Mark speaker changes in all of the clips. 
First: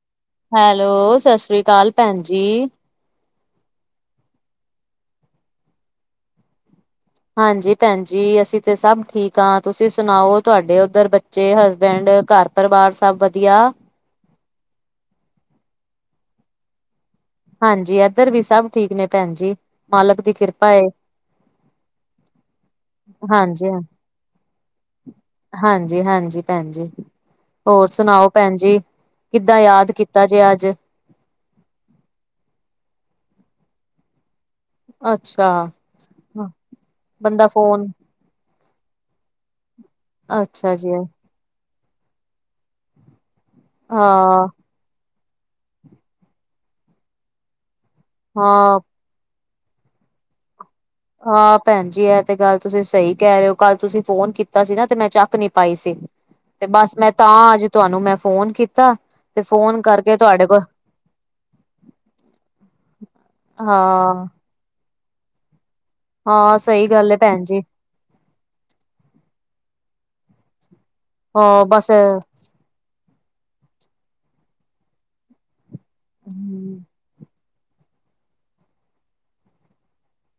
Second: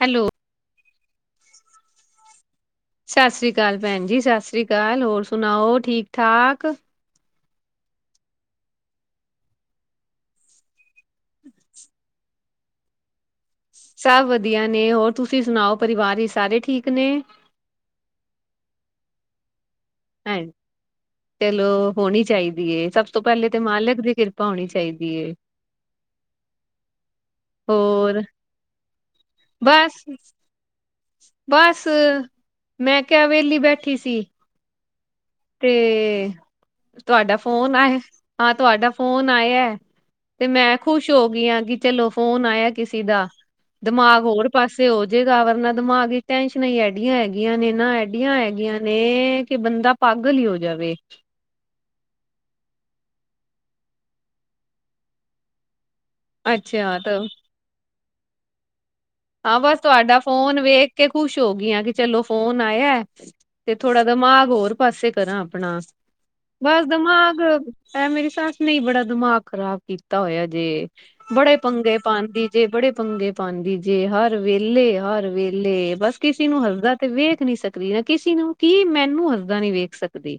Speaker 1: Hello.
Speaker 2: Hello ਸਤਿ ਸ਼੍ਰੀ ਅਕਾਲ ਭੈਣ ਜੀ।
Speaker 1: ਸਤਿ ਸ਼੍ਰੀ ਅਕਾਲ ਭੈਣ ਜੀ ਸਤਿ ਸ਼੍ਰੀ ਅਕਾਲ। ਹੋਰ ਸੁਣਾਓ ਠੀਕ ਠਾਕ।
Speaker 2: ਹਾਂਜੀ ਭੈਣ ਜੀ ਅਸੀਂ ਤੇ ਸਭ ਠੀਕ ਹਾਂ ਤੁਸੀਂ ਸੁਣਾਓ। ਤੁਹਾਡੇ ਉੱਧਰ ਬੱਚੇ, ਹਸਬੈਂਡ ਘਰ ਪਰਿਵਾਰ ਸਭ ਵਧੀਆ।
Speaker 1: ਸਭ ਵਧੀਆ ਨੇ ਹੋਰ ਤੁਸੀਂ ਸੁਣਾਓ ਪਰਿਵਾਰ ਵਿੱਚ ਸਾਰੇ ਠੀਕ ਨੇ।
Speaker 2: ਹਾਂਜੀ। ਇੱਧਰ ਵੀ ਸਭ ਠੀਕ ਨੇ ਭੈਣ ਜੀ ਮਾਲਕ ਦੀ
Speaker 1: ਹੈ
Speaker 2: ਕਿਰਪਾ ਏ।
Speaker 1: ਚਲੋ ਹੋਣੀ ਚਾਹੀਦੀ ਏ ਸਭ ਤੋਂ ਪਹਿਲੇ ਤੇ
Speaker 2: ਹਾਂਜੀ,
Speaker 1: ਮਾਲਕ ਦੀ ਕਿਰਪਾ ਹੋਣੀ ਚਾਹੀਦੀ ਏ।
Speaker 2: ਹਾਂਜੀ- ਹਾਂਜੀ ਭੈਣ ਜੀ। ਹੋਰ ਸੁਣਾਓ ਭੈਣ ਜੀ, ਕਿੱਦਾਂ ਯਾਦ
Speaker 1: ਬਸ
Speaker 2: ਕੀਤਾ ਜੇ ਅੱਜ।
Speaker 1: ਬਸ ਮੈਂ ਕਿਹਾ ਵੇਹਲੀ ਬੈਠੀ ਸੀ।
Speaker 2: ਅੱਛਾ।
Speaker 1: ਤੇ ਤੁਹਾਡਾ ਫੋਨ ਆਏ ਹਾਂ। ਤੁਹਾਡਾ ਫੋਨ ਆਇਆ ਤੇ
Speaker 2: ਅੱਛਾ
Speaker 1: ਮੈਂ
Speaker 2: ਜੀ, ਹਾਂ,
Speaker 1: ਖੁਸ਼ ਹੋ ਗਿਆਂ ਚਲੋ ਫੋਨ ਆਇਆ ਕਿਸੇ ਦਾ ਦਿਮਾਗ ਹੋਰ ਪਾਸੇ ਹੋ ਜੇਗਾ ਵਰਨਾ ਦਿਮਾਗ ਵਿੱਚ ਟੈਨਸ਼ਨਾਂ ਹੀ ਐਡੀਆਂ ਹੈਗੀਆਂ ਨੇ ਨਾ ਐਡੀਆਂ
Speaker 2: ਹਾਂ।
Speaker 1: ਹੈਗੀਆਂ ਨੇ ਇਹ ਕਿ ਬੰਦਾ ਪਾਗਲ ਹੀ ਹੋ ਜਾਵੇ
Speaker 2: ਹਾਂ। ਭੈਣ ਜੀ ਇਹ ਤੇ ਗੱਲ ਤੁਸੀਂ ਸਹੀ ਕਹਿ ਰਹੇ ਹੋ। ਕੱਲ ਤੁਸੀਂ ਫੋਨ ਕੀਤਾ ਸੀ ਨਾ ਤੇ ਮੈਂ ਚੱਕ ਨੀ ਪਾਈ ਸੀ। ਤੇ ਬਸ ਮੈਂ ਤਾਂ ਅੱਜ ਤੁਹਾਨੂੰ ਮੈਂ ਫੋਨ ਕੀਤਾ। ਤੇ
Speaker 1: ਹਾਂ। ਬਸ
Speaker 2: ਫੋਨ ਕਰਕੇ
Speaker 1: ਤੁਹਾਡਾ
Speaker 2: ਤੁਹਾਡੇ ਕੋਲ
Speaker 1: ਫੋਨ ਵੇਖ ਕੇ ਖੁਸ਼ ਹੋ ਗਈਆਂ ਕਿ ਚਲੋ ਫੋਨ ਆਇਆ। ਤੇ ਥੋੜਾ
Speaker 2: ਹਾਂ
Speaker 1: ਦਿਮਾਗ ਹੋਰ ਪਾਸੇ ਕਰਾਂ ਆਪਣਾ
Speaker 2: ਹਾਂ
Speaker 1: ਬਸ
Speaker 2: ਸਹੀ ਗੱਲ ਹੈ
Speaker 1: ਦਿਮਾਗ
Speaker 2: ਭੈਣ ਜੀ
Speaker 1: ਇਹ ਮੇਰੀ ਸੱਸ ਨੇ ਬੜਾ ਦਿਮਾਗ ਖ਼ਰਾਬ ਕੀਤਾ ਹੋਇਆ ਜੇ ਬੜੇ
Speaker 2: ਹਾਂ ਬਸ
Speaker 1: ਪੰਗੇ ਪਾਂਦੀ ਜੇ ਬੜੇ ਪੰਗੇ ਪਾਉਂਦੀ ਜੇ ਹਰ ਵੇਲੇ-ਹਰ ਵੇਲੇ ਬਸ ਕਿਸੇ ਨੂੰ ਹੱਸਦਾ ਤੇ ਵੇਖ ਵੇਖ ਨੀ ਸਕਦੀ ਨਾ ਕਿਸੇ ਨੂੰ ਕੀ ਮੈਨੂੰ ਹੱਸਦਾ ਨਹੀਂ ਵੇਖ ਸਕਦੀ।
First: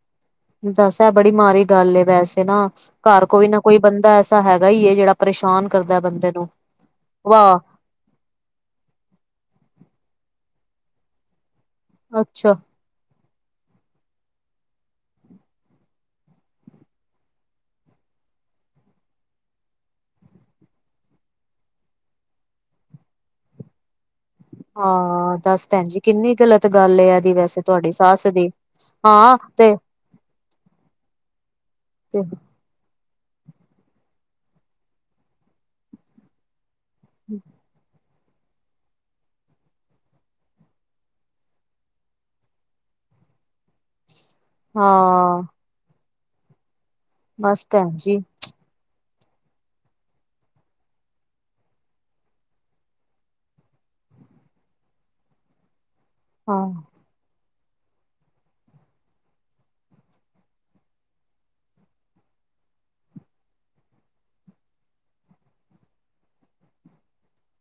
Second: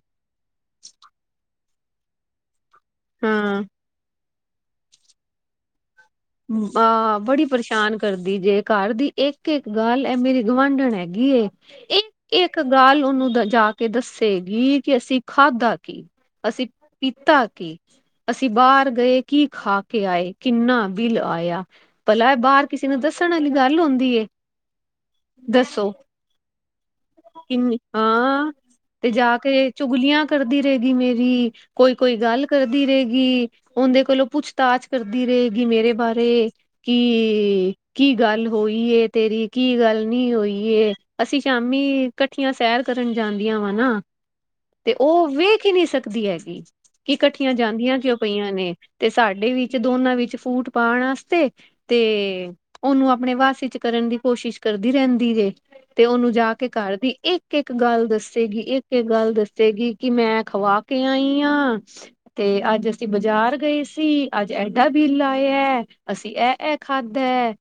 Speaker 2: ਦੱਸ ੲੈ ਬੜੀ ਮਾੜੀ ਗੱਲ ਏ ਵੈਸੇ ਨਾ ਘਰ ਕੋਈ ਨਾ
Speaker 1: ਹਾਂ
Speaker 2: ਕੋਈ ਬੰਦਾ ਐਸਾ ਹੈਗਾ ਈ ਏ ਜਿਹੜਾ ਪਰੇਸ਼ਾਨ ਕਰਦਾ ਬੰਦੇ ਨੂੰ
Speaker 1: ਆਹ ਬੜੀ
Speaker 2: ਵਾਹ
Speaker 1: ਪਰੇਸ਼ਾਨ ਕਰਦੀ ਜੇ ਘਰ ਦੀ ਇੱਕ ਇੱਕ ਗੱਲ ਇਹ ਮੇਰੀ ਗੁਵਾਂਢਣ ਹੈਗੀ ਏ, ਇੱਕ
Speaker 2: ਅੱਛਾ
Speaker 1: ਇੱਕ ਹਰ ਗੱਲ ੳਹਨੂੰ ਜਾ ਕੇ ਦੱਸੇਗੀ ਕਿ ਅਸੀਂ ਖਾਧਾ ਕੀ ਅਸੀਂ ਪੀਤਾ ਕੀ, ਅਸੀਂ ਬਾਹਰ ਗਏ ਕੀ ਖਾ ਕੇ ਆਏ ਕਿੰਨਾ ਬੀਲ ਆਇਆ ਭਲਾ ਇਹ ਬਾਹਰ ਕਿਸੇ ਨੂੰ ਦੱਸਣ ਵਾਲੀ ਗੱਲ ਹੁੰਦੀ ਏ।
Speaker 2: ਹਾਂ। ਦੱਸ ਭੈਣ
Speaker 1: ਦੱਸੋ
Speaker 2: ਜੀ ਕਿੰਨੀ ਗਲਤ ਗੱਲ ਏ ਇਹਦੀ ਵੈਸੇ
Speaker 1: ਕਿੰਨੀ
Speaker 2: ਤੁਹਾਡੀ ਸਸ ਦੀ।
Speaker 1: ਹਾਂ ਤੇ
Speaker 2: ਹਾਂ
Speaker 1: ਜਾ ਕੇ
Speaker 2: ਤੇ
Speaker 1: ਚੁਗਲੀਆਂ ਕਰਦੀ ਰਹੇਗੀ ਮੇਰੀ ਕੋਈ ਕੋਈ
Speaker 2: ਤੇ
Speaker 1: ਗੱਲ ਕਰਦੀ ਰਹੇਗੀ ਉਹਦੇ ਕੋਲੋਂ ਪੁੱਛਤਾਛ ਕਰਦੀ ਰਹੇਗੀ ਮੇਰੇ ਬਾਰੇ। ਕੀ ਕੀ ਗੱਲ ਹੋਈ ਏ ਤੇਰੀ ਕੀ ਗੱਲ ਨੀ ਹੋਈ ਏ ਅਸੀ ਸ਼ਾਮੀ ਕੱਠੀਆਂ ਸੈਰ ਕਰਨ ਜਾਂਦੀਆਂ ਵਾ ਨਾ ਤੇ ਉਹ
Speaker 2: ਹਾਂ
Speaker 1: ਵੇਖ ਹੀ ਨਹੀਂ ਸਕਦੀ ਹੈਗੀ, ਕਿ ਇਕੱਠੀਆਂ
Speaker 2: ਬਸ ਭੈਣ
Speaker 1: ਜਾਂਦੀਆਂ ਕਿਉਂ
Speaker 2: ਜੀ
Speaker 1: ਪਈਆਂ ਨੇ। ਤੇ ਸਾਡੇ ਵਿੱਚ ਦੋਨਾਂ ਵਿੱਚ ਫੂਟ ਪਾਉਣ ਵਾਸਤੇ ਤੇ ਉਹਨੂੰ ਆਪਣੇ ਵਸ ਚ ਕਰਨ ਦੀ ਕੋਸ਼ਿਸ਼ ਕਰਦੀ ਰਹਿੰਦੀ ਜੇ। ਤੇ ਉਹਨੂੰ ਜਾ
Speaker 2: ਹਾਂ
Speaker 1: ਕੇ ਕਰ ਦੀ ਇੱਕ ਇੱਕ ਇੱਕ ਗੱਲ ਦੱਸੇਗੀ ਇੱਕ ਇੱਕ ਗੱਲ ਦੱਸੇਗੀ ਕਿ ਮੈਂ ਖਵਾ ਕੇ ਆਈ ਆਂ ਤੇ ਅੱਜ ਅਸੀਂ ਬਾਜ਼ਾਰ ਗਏ ਸੀ ਅੱਜ ਐਡਾ ਬੀਲ ਆਇ ਇਆ ਅਸੀਂ ਇਹ ਇਹ ਖਾਧਾ ਏ,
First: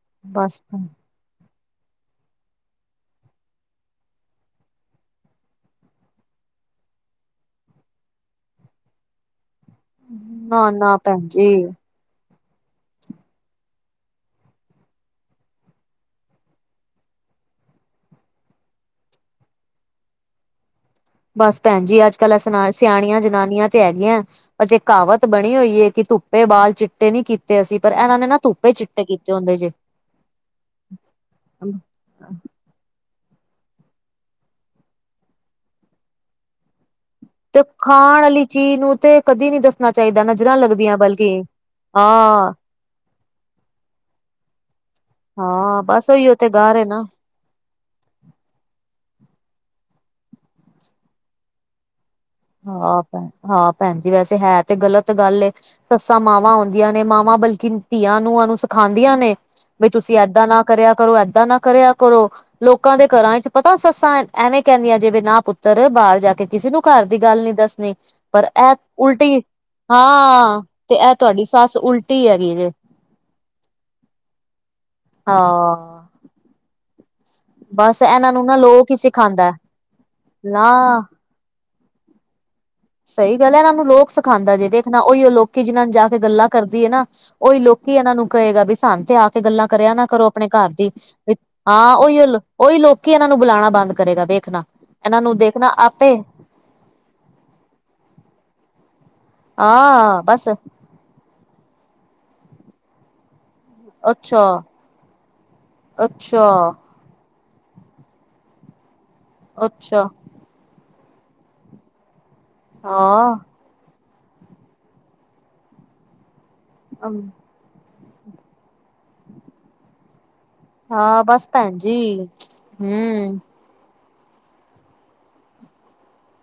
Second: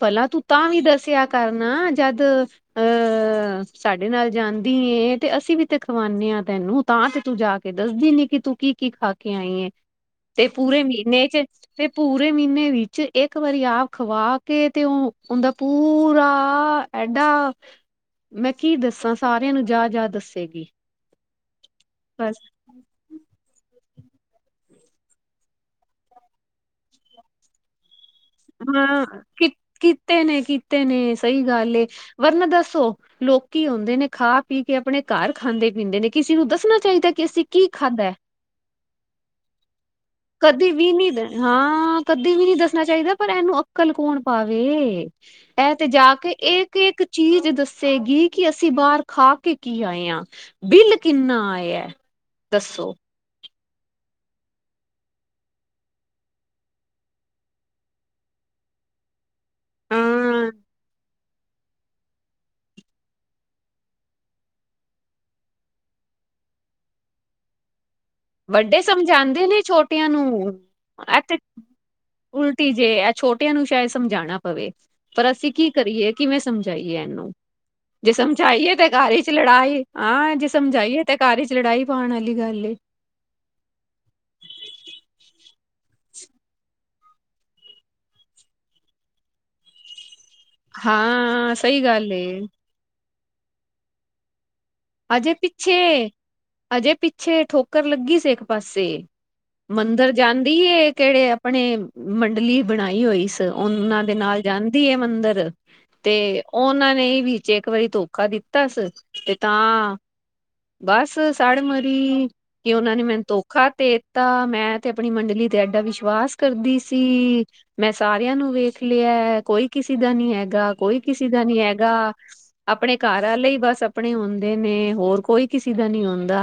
Speaker 1: ਭਲਾ ਤੂੰ
Speaker 2: ਬਸ
Speaker 1: ਤਾਂ ਵੀ ਦੱਸਿਆ ਕਰ ਨਾ ਜਦ ਅਹ ਸਾਡੇ ਨਾਲ ਜਾਂਦੀ ਏ, ਤੇ ਅਸੀ ਵੀ ਤੇ ਖਵਾਉਨਦੇ ਹਾਂ ਤੈਨੂੰ। ਤਾਂ ਤੇ ਤੂੰ ਜਾ ਕੇ ਦੱਸਦੀ ਨੀ ਕਿ ਤੂੰ ਕੀ ਕੀ ਖਾ ਕੇ ਆਈ ਹਫਤੇ ਤੇ
Speaker 2: ਨਾ
Speaker 1: ਪੂਰੇ
Speaker 2: ਨਾ
Speaker 1: ਮਹੀਨੇ
Speaker 2: ਭੈਣ
Speaker 1: ਚ
Speaker 2: ਜੀ
Speaker 1: ਤੇ ਪੂਰੇ ਮਹੀਨੇ ਵਿੱਚ ਇੱਕ ਵਾਰੀ ਆਪ ਖਵਾ ਕੇ ਤੇ ਉਹ ਉਹਦਾ ਪੂਰਾ ਐਡਾ ਮੈਂ ਕੀ ਦੱਸਾਂ ਸਾਰਿਆਂ ਨੂੰ ਜਾ ਜਾ ਦੱਸੇਗੀ।
Speaker 2: ਬਸ ਭੈਣ ਜੀ ਅੱਜ-ਕੱਲ ਅਸ
Speaker 1: ਬਸ
Speaker 2: ਣਾ ਸਿਆਣੀਆਂ ਜਨਾਨੀਆਂ ਤੇ ਹੈਗੀਆਂ ਅਸੀ ਇਕ ਕਹਾਵਤ ਬਣੀ ਹੋਈ ਏ ਕਿ ਧੁੱਪੇ ਬਾਲ ਚਿੱਟੇ ਨੀ ਕੀਤ
Speaker 1: ਹੁਣ ਕਿ
Speaker 2: ਹੁੰਦੇ ਜੇ
Speaker 1: ਕੀਤੇ ਨੇ ਕੀਤੇ ਨੇ ਸਈ ਗੱਲ ਏ ਵਰਨਾ ਦਸ ਦੱਸੋ ਲੋਕੀ ਹੁੰਦੇ ਨੇ ਖਾ ਪੀ ਕੇ ਆਪਣੇ ਘਰ ਖਾਂਦੇ-ਪੀਂਦੇ ਨੇ ਕਿਸੀ ਨੂੰ ਦੱਸਣਾ ਚਾਈਦਾ
Speaker 2: ਤੇ ਖਾਣ ਵਾਲੀ ਚੀਜ਼ ਨੂੰ ਤੇ ਕਦੀ ਨੀ ਦੱਸਣਾ ਚਾਈਦਾ ਨਜ਼ਰਾਂ
Speaker 1: ਕਦੇ ਵੀ
Speaker 2: ਲੱਗਦੀਆਂ
Speaker 1: ਨੀ
Speaker 2: ਬਲ
Speaker 1: ਹਾਂ ਕਦੇ ਵੀ ਨੀ ਦੱਸਣਾ ਚਾਈਦਾ। ਪਰ ਏਹਨੂੰ ਅੰਕਲ ਕੌਣ ਪਾਵੇ ਇਹ
Speaker 2: ਹਾਂ
Speaker 1: ਤੇ
Speaker 2: ਬਸ
Speaker 1: ਜਾ ਕੇ
Speaker 2: ਉਹੀਓ ਤੇ ਗਾਰ ਹੈ ਨਾ
Speaker 1: ਇੱਕ-ਇੱਕ ਚੀਜ਼ ਦੱਸ ਸੇ ਗੀ ਕਿ ਅਸੀਂ ਬਾਰ ਖਾ ਕੇ ਕੀ ਆਏ ਆਂ, ਬਿੱਲ ਕਿੰਨਾ ਆਇਐ।
Speaker 2: ਹਾਂ ਭੈਣ, ਹਾਂ ਭੈਣ ਜੀ ਵੈਸੇ ਹੈ ਤੇ ਗ਼ਲਤ ਗੱਲ ਏ। ਸੱਸਾਂ ਮਾਵਾਂ ਹੁੰਦੀਆਂ ਨੇ ਮਾਵਾਂ ਬਲਕਿ ਧੀਆਂ ਨੂੰਆ ਨੂੰ ਸਿਖਾਂਦੀਆਂ ਨੇ ਬਈ ਤੁਸੀ ਐਦਾਂ
Speaker 1: ਹਾਂ,
Speaker 2: ਨਾ ਕਰਿਆ ਕਰੋ, ਐਦਾਂ ਨਾ ਕਰਿਆ ਕਰੋ। ਲੋਕਾਂ ਦੇ ਘਰਾਂ ਇੱਚ ਪਤਾ ਸੱਸਾਂ ਐਵੇਂ ਕੈਂਦੀਐਂ ਜੇਵੇ ਨਾ ਪੁੱਤਰ ਬਾਰ ਜਾ ਕੇ ਕਿਸੇ ਨੂੰ ਘਾਰ ਦੀ ਗੱਲ ਨੀ ਦੱਸਣੀ। ਪਰ ਐ
Speaker 1: ਵੱਡੇ
Speaker 2: ਉਲਟੀ
Speaker 1: ਸਮਝਾਉਂਦੇ ਨੇ ਛੋਟਿਆਂ ਨੂੰ
Speaker 2: ਹਾਂ ਤੇ ਐ
Speaker 1: ਇੱਥੇ
Speaker 2: ਤੁਆਡੀ ਸੱਸ ਉਲਟੀ ਹੈਗੀ ਜੇ।
Speaker 1: ਤੇ ਏਨੂੰ ਸ਼ੈਦ ਸਮਝਾਣਾ ਪਵੇ ਪਰ ਅਸੀ ਕੀ
Speaker 2: ਹਾਂ
Speaker 1: ਕਰੀਏ ਕਿਵੇਂ ਸਮਝਾਈਏ ਐਨੂੰ।
Speaker 2: ਬਸ
Speaker 1: ਜੇ
Speaker 2: ਇਹਨਾਂ ਨੂੰ ਨਾ
Speaker 1: ਸਮਝਾਈਏ ਤੇ
Speaker 2: ਲੋਕ ਹੀ
Speaker 1: ਘਰ ਇੱਚ
Speaker 2: ਸਿਖਾਉਂਦਾ
Speaker 1: ਲੜਾਈ, ਆਂ ਜੇ
Speaker 2: ਨਾ
Speaker 1: ਸਮਝਾਈਏ ਤੇ ਘਰ ਇੱਚ ਲੜਾਈ ਪਾਣ ਆਲੀ ਗੱਲ ਏ।
Speaker 2: ਸਈ ਗੱਲ ਏ, ਐਨਾਂ ਨੂੰ ਲੋਕ ਸਿਖਾਂਦਾ ਜੇ ਵੇਖਣਾ ਔਈਔ ਲੋਕੀ ਜਿਨਾਂ ਨੂੰ ਜਾ ਕੇ ਗੱਲਾਂ ਕਰਦੀ ਏ ਨਾ ਔਈ ਲੋਕੀ ਐਨਾਂ ਨੂੰ ਕਏਗਾ ਵੀ ਸਾਨੂ ਤੇ ਆ ਕੇ ਗੱਲਾਂ ਕਰਿਆ ਨਾ ਕਰੋ ਆਪਣੇ ਘਰ ਦੀ
Speaker 1: ਹਾਂ ਸਹੀ
Speaker 2: ਹਾਂ
Speaker 1: ਗੱਲ ਏ
Speaker 2: ਔਈਔ, ਔਈ ਲੋਕੀ ਐਨਾਂ ਨੂੰ ਬਲਾਣਾ ਬੰਦ ਕਰੇਗਾ ਵੇਖਣਾ ਐਨਾਂ
Speaker 1: ਅਜੇ
Speaker 2: ਨੂੰ ਦੇਖਣਾ
Speaker 1: ਪਿੱਛੇ
Speaker 2: ਆਪੇ
Speaker 1: ਅਜੇ ਪਿੱਛੇ ਠੋਕਰ ਲੱਗੀ ਸੀ ਇੱਕ ਪਾਸੇ, ਮੰਦਿਰ
Speaker 2: ਹਾਂ ਬਸ
Speaker 1: ਜਾਂਦੀ ਏ। ਕੇੜੇ ਆਪਣੇ ਮੰਡਲੀ ਬਣਾਈ ਹੋਈ ਸ ਤੇ ਔਨਾਂ ਦੇ ਨਾਲ
Speaker 2: ਅੱਛਾ
Speaker 1: ਜਾਂਦੀ ਏ ਮੰਦਰ ਤੇ
Speaker 2: ਅੱਛਾ
Speaker 1: ਔਨਾਂ ਨੇ ਏ ਵੀ 'ਚ ਇੱਕ ਵਾਰੀ ਧੋਖਾ ਦਿੱਤਾ ਸ ਤੇ ਤਾਂ
Speaker 2: ਅੱਛਾ
Speaker 1: ਬਸ ਸੜ ਮਰੀ ਕਿ ਔਨਾਂ ਨੇ ਮੈਨੂੰ
Speaker 2: ਹਾਂ
Speaker 1: ਧੋਖਾ ਦੇ ਤਾ ਮੈਂ ਤੇ ਆਪਣੀ ਮੰਡਲੀ ਤੇ ਐਡਾ ਵਿਸ਼ਵਾਸ ਕਰਦੀ ਸੀ, ਮੈਂ ਸਾਰਿਆਂ ਨੂੰ ਵੇਖ ਲਿਐ, ਕੋਈ ਕਿਸੀ ਦਾ ਨੀ ਹੈਗਾ। ਕੋਈ
Speaker 2: ਹਾਂ
Speaker 1: ਕਿਸੀ ਦਾ
Speaker 2: ਬਸ
Speaker 1: ਨੀ
Speaker 2: ਭੈਣ ਜੀ
Speaker 1: ਹੈਗਾ, ਆਪਣੇ ਘਰ
Speaker 2: ਹਮ
Speaker 1: ਵਾਲੇ ਈ ਬਸ ਅ ਪਣੇ ਹੁੰਦੇ ਨੇ, ਹੋਰ ਕੋਈ ਕਿਸੀ ਦਾ ਨੀ ਹੁੰਦਾ।